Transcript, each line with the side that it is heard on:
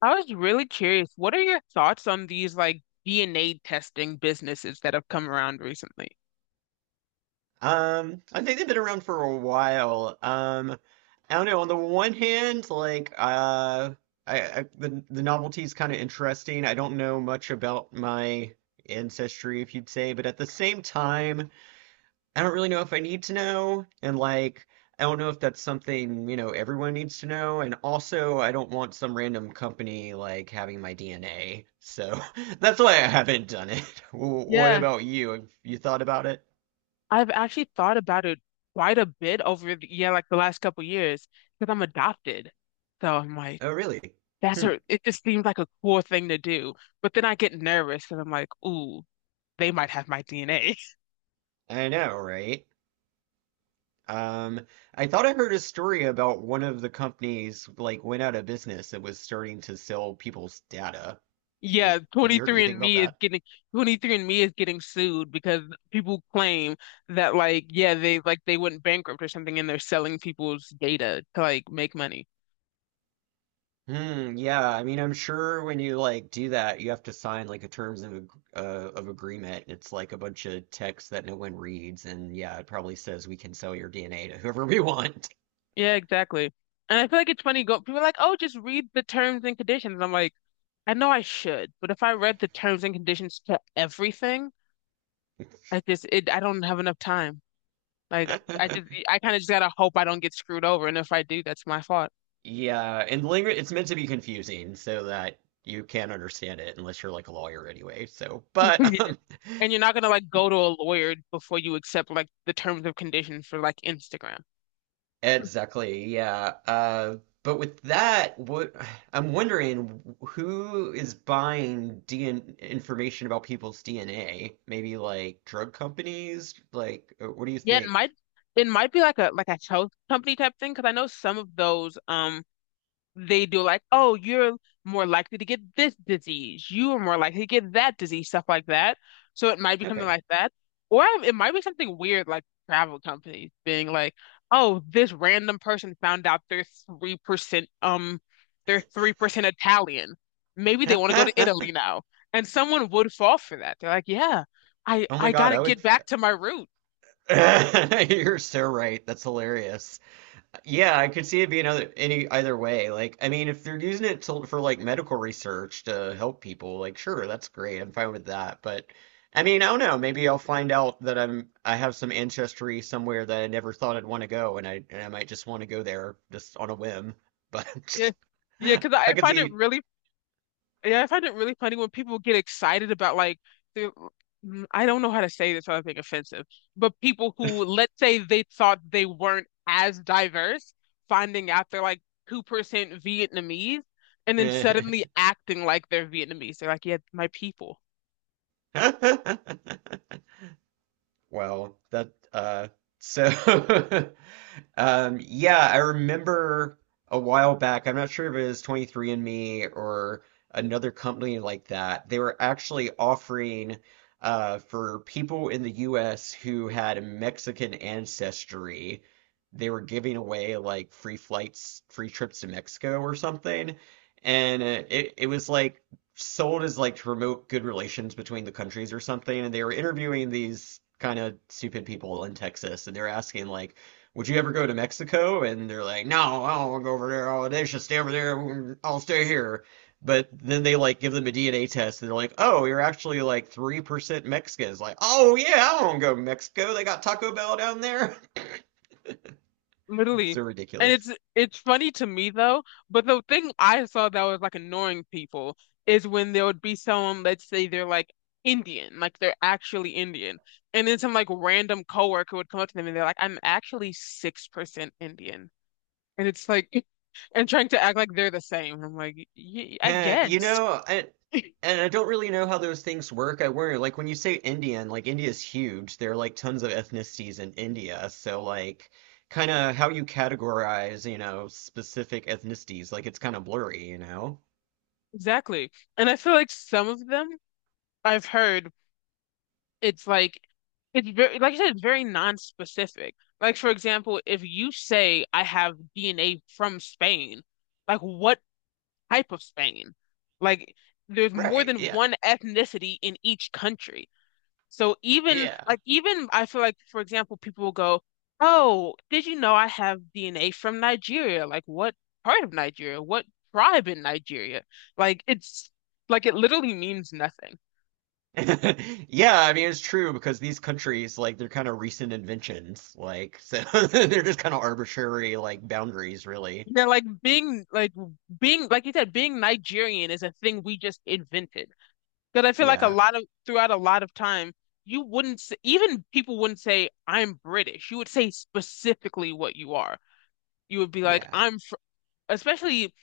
left: I was really curious. What are your thoughts on these like DNA testing businesses that have come around recently?
right: I think they've been around for a while. I don't know. On the one hand, like, I the novelty is kind of interesting. I don't know much about my ancestry, if you'd say, but at the same time, I don't really know if I need to know, and like, I don't know if that's something, everyone needs to know, and also I don't want some random company like having my DNA. So that's why I haven't done it. What
left: Yeah,
right: about you? Have you thought about it?
left: I've actually thought about it quite a bit over yeah, like the last couple years because I'm adopted. So I'm like,
right: Oh, really? Hmm.
left: it just seems like a cool thing to do. But then I get nervous because I'm like, ooh, they might have my DNA.
right: I know, right? Um, I thought I heard a story about one of the companies like went out of business that was starting to sell people's data.
left: Yeah,
right: Have you heard
left: 23
right: anything
left: and
right: about
left: me is
right: that?
left: getting 23 and me is getting sued because people claim that like yeah, they went bankrupt or something and they're selling people's data to like make money.
right: Hmm, yeah, I mean, I'm sure when you like do that, you have to sign like a terms of of agreement. It's like a bunch of text that no one reads, and yeah, it probably says we can sell your DNA to whoever we want.
left: Yeah, exactly. And I feel like it's funny go people are like, "Oh, just read the terms and conditions." I'm like, "I know I should, but if I read the terms and conditions to everything, I just it I don't have enough time." Like I kind of just gotta hope I don't get screwed over, and if I do, that's my fault.
right: Yeah, and language it's meant to be confusing so that you can't understand it unless you're like a lawyer anyway. So, but
left: And you're not gonna like go to a lawyer before you accept like the terms of conditions for like Instagram.
right: exactly, yeah. But with that, what I'm wondering who is buying DN information about people's DNA? Maybe like drug companies? Like, what do you
left: Yeah,
right: think?
left: it might be like a health company type thing because I know some of those they do like, oh, you're more likely to get this disease. You are more likely to get that disease, stuff like that. So it might be something
right: Okay.
left: like that. Or it might be something weird like travel companies being like, oh, this random person found out they're 3% um they're 3% Italian. Maybe they want to go to Italy now. And someone would fall for that. They're like, yeah, I
right: Oh my
left: I
right: God,
left: gotta
right: I would.
left: get back to my root.
right: You're so right. That's hilarious. Yeah, I could see it being other any either way. Like, I mean, if they're using it for like medical research to help people, like, sure, that's great. I'm fine with that. But I mean, I don't know. Maybe I'll find out that I have some ancestry somewhere that I never thought I'd want to go, and I might just want to go there just on a whim.
left: Yeah.
right: But
left: Yeah, because
right: I
left: I
right: could
left: find it
right: see.
left: really Yeah, I find it really funny when people get excited about like the I don't know how to say this without being offensive, but people who, let's say, they thought they weren't as diverse, finding out they're like 2% Vietnamese and then suddenly acting like they're Vietnamese. They're like, yeah, my people.
right: Well, that so yeah, I remember a while back, I'm not sure if it was 23andMe or another company like that. They were actually offering for people in the US who had Mexican ancestry, they were giving away like free flights, free trips to Mexico or something. And it was like sold as like to promote good relations between the countries or something. And they were interviewing these kind of stupid people in Texas, and they're asking like, "Would you ever go to Mexico?" And they're like, "No, I don't want to go over there. Oh, they should stay over there. I'll stay here." But then they like give them a DNA test, and they're like, "Oh, you're actually like 3% Mexican." It's like, "Oh yeah, I don't want to go to Mexico. They got Taco Bell down there."
left: Literally.
right: So
left: And
right: ridiculous.
left: it's funny to me though, but the thing I saw that was like annoying people is when there would be someone, let's say they're like Indian, like they're actually Indian. And then some like random coworker would come up to them and they're like, I'm actually 6% Indian. And it's like and trying to act like they're the same. I'm like, y I
right: Heh, you
left: guess.
right: know, and I don't really know how those things work. I worry, like when you say Indian, like India's huge. There are like tons of ethnicities in India, so like kind of how you categorize, specific ethnicities, like it's kind of blurry, you know?
left: Exactly. And I feel like some of them I've heard it's like it's very like I said, it's very non-specific. Like for example, if you say I have DNA from Spain, like what type of Spain? Like there's more
right: Right.
left: than
right: Yeah.
left: one ethnicity in each country. So
right: Yeah.
left: even I feel like for example, people will go, "Oh, did you know I have DNA from Nigeria? Like what part of Nigeria? What tribe in Nigeria?" Like it literally means nothing.
right: Yeah, I mean it's true because these countries like they're kind of recent inventions, like so they're just kind of arbitrary like boundaries, really.
left: Yeah, being like you said, being Nigerian is a thing we just invented. Because I feel like a
right: Yeah.
left: lot of throughout a lot of time, you wouldn't s- even people wouldn't say I'm British. You would say specifically what you are. You would be like
right: Yeah.
left: I'm fr-, especially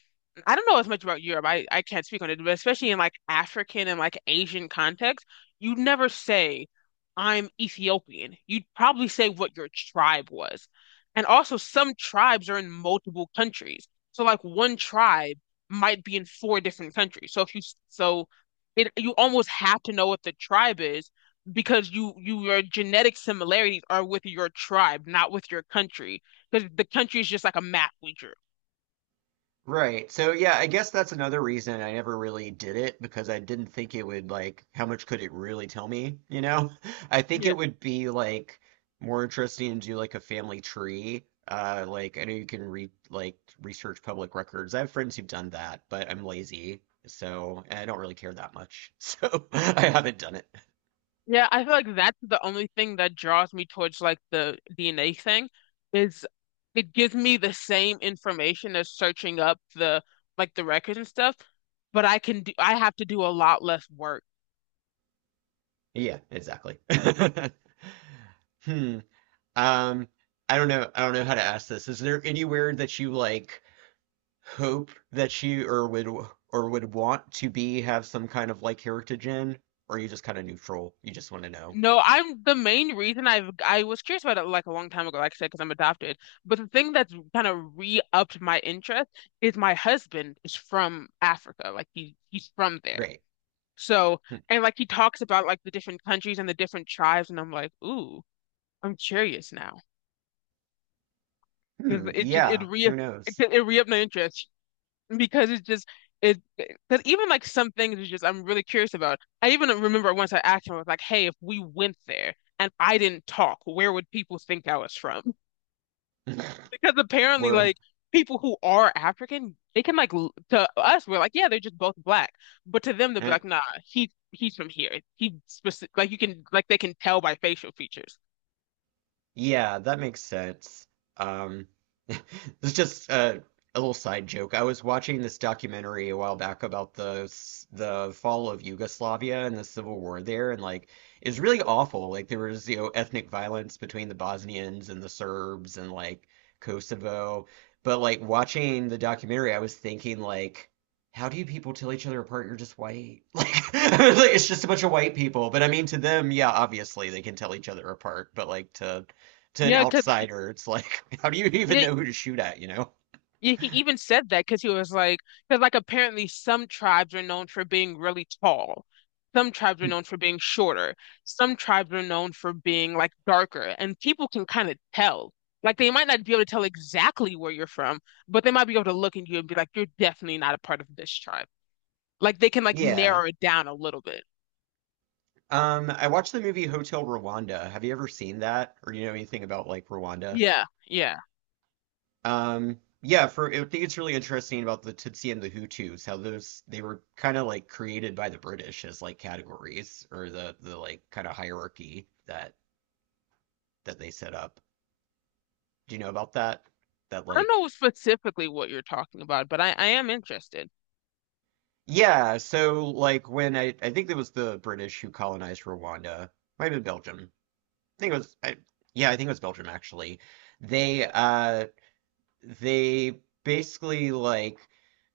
left: I don't know as much about Europe. I can't speak on it, but especially in like African and like Asian context, you'd never say, I'm Ethiopian. You'd probably say what your tribe was. And also, some tribes are in multiple countries. So, like, one tribe might be in four different countries. So, if you, so it, you almost have to know what the tribe is because your genetic similarities are with your tribe, not with your country, because the country is just like a map we drew.
right: Right. So yeah, I guess that's another reason I never really did it because I didn't think it would like how much could it really tell me, you know? I think it would be like more interesting to do like a family tree. Like I know you can read like research public records. I have friends who've done that, but I'm lazy, so and I don't really care that much. So I haven't done it.
left: Yeah, I feel like that's the only thing that draws me towards like the DNA thing is it gives me the same information as searching up the like the records and stuff, but I have to do a lot less work.
right: Yeah, exactly. Hmm. Um I don't know how to ask this. Is there anywhere that you like hope that she or would want to be have some kind of like heritage in, or are you just kind of neutral? You just want to know.
left: No, I'm the main reason I was curious about it like a long time ago, like I said, because I'm adopted. But the thing that's kind of re-upped my interest is my husband is from Africa. Like he's from there.
right: Great.
left: So
right: Hmm.
left: and like he talks about like the different countries and the different tribes, and I'm like, ooh. I'm curious now because
right: Hmm. Yeah. Who knows?
left: it re-upped my interest because it's just it because even like some things is just I'm really curious about. I even remember once I asked him, I was like, "Hey, if we went there and I didn't talk, where would people think I was from?" Because apparently,
right: Well,
left: like people who are African, they can to us, we're like, "Yeah, they're just both black," but to them, they'll be like, "Nah, he's from here. He specific like you can like they can tell by facial features."
right: yeah, that makes sense. Um, this is just a little side joke. I was watching this documentary a while back about the fall of Yugoslavia and the civil war there, and like it's really awful. Like there was, ethnic violence between the Bosnians and the Serbs and like Kosovo. But like watching the documentary, I was thinking like, how do you people tell each other apart? You're just white. Like it's just a bunch of white people. But I mean, to them, yeah, obviously they can tell each other apart. But like to an
left: Yeah, because
right: outsider, it's like, how do you even know who to shoot at, you know?
left: Yeah, he even said that because he was like, because like apparently some tribes are known for being really tall. Some tribes are known for being shorter. Some tribes are known for being like darker. And people can kind of tell. Like they might not be able to tell exactly where you're from, but they might be able to look at you and be like, you're definitely not a part of this tribe. Like they can like
right: Yeah.
left: narrow it down a little bit.
right: I watched the movie Hotel Rwanda. Have you ever seen that? Or do you know anything about like Rwanda?
left: Yeah, yeah.
right: Yeah, for I think it's really interesting about the Tutsi and the Hutus, how those they were kind of like created by the British as like categories or the like kind of hierarchy that that they set up. Do you know about that? That
left: I don't
right: like
left: know specifically what you're talking about, but I am interested.
right: yeah, so like when I think it was the British who colonized Rwanda, might have been Belgium. Think it was yeah, I think it was Belgium actually. They uh they basically like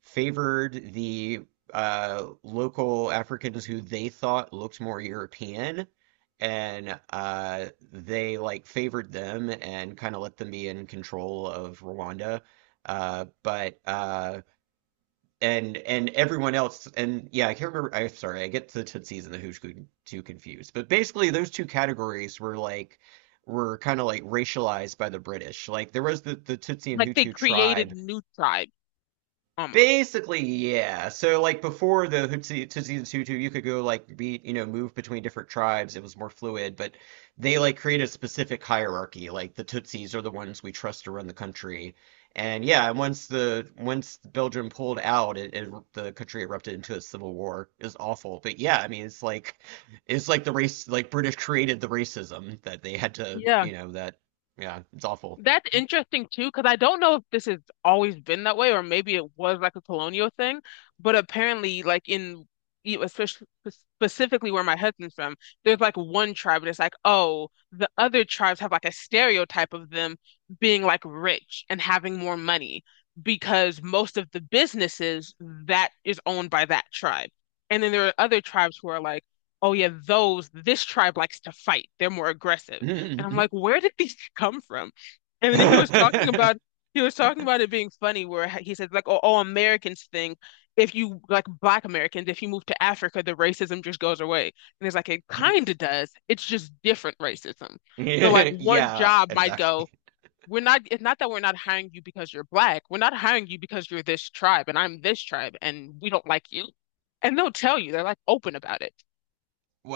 right: favored the local Africans who they thought looked more European, and they like favored them and kind of let them be in control of Rwanda. But and everyone else. And yeah, I can't remember. I'm sorry. I get the Tootsies and the too confused. But basically those two categories were kind of like racialized by the British. Like there was the Tootsie and
left: Like they
right: Hutu
left: created
right: tribe.
left: new tribes almost.
right: Basically, yeah. So like before the Hutsi Tutsi and Hutu, you could go like be move between different tribes. It was more fluid, but they like create a specific hierarchy. Like the Tutsis are the ones we trust to run the country. And yeah, and once Belgium pulled out, it the country erupted into a civil war. It was awful. But yeah, I mean it's like the race like British created the racism that they had to
left: Yeah.
right: you know that yeah it's awful.
left: That's interesting too, because I don't know if this has always been that way, or maybe it was like a colonial thing. But apparently, like in e, especially specifically where my husband's from, there's like one tribe, and it's like, oh, the other tribes have like a stereotype of them being like rich and having more money because most of the businesses that is owned by that tribe. And then there are other tribes who are like, oh yeah, those this tribe likes to fight. They're more aggressive. And I'm like, where did these come from? And then he was talking about it being funny where he said like oh, all Americans think if you like black Americans if you move to Africa the racism just goes away. And it's like it kind of does. It's just different racism. So like one
right: Yeah,
left: job might go
right: exactly.
left: we're not it's not that we're not hiring you because you're black. We're not hiring you because you're this tribe and I'm this tribe and we don't like you. And they'll tell you they're like open about it.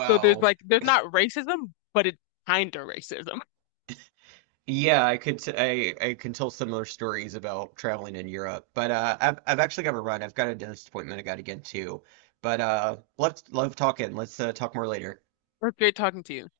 left: So there's like there's not racism but it's kind of racism.
right: Yeah, I could t I can tell similar stories about traveling in Europe, but I've actually got to run. I've got a dentist appointment I got to get to, but let's love talking. Let's talk more later.
left: It's great talking to you.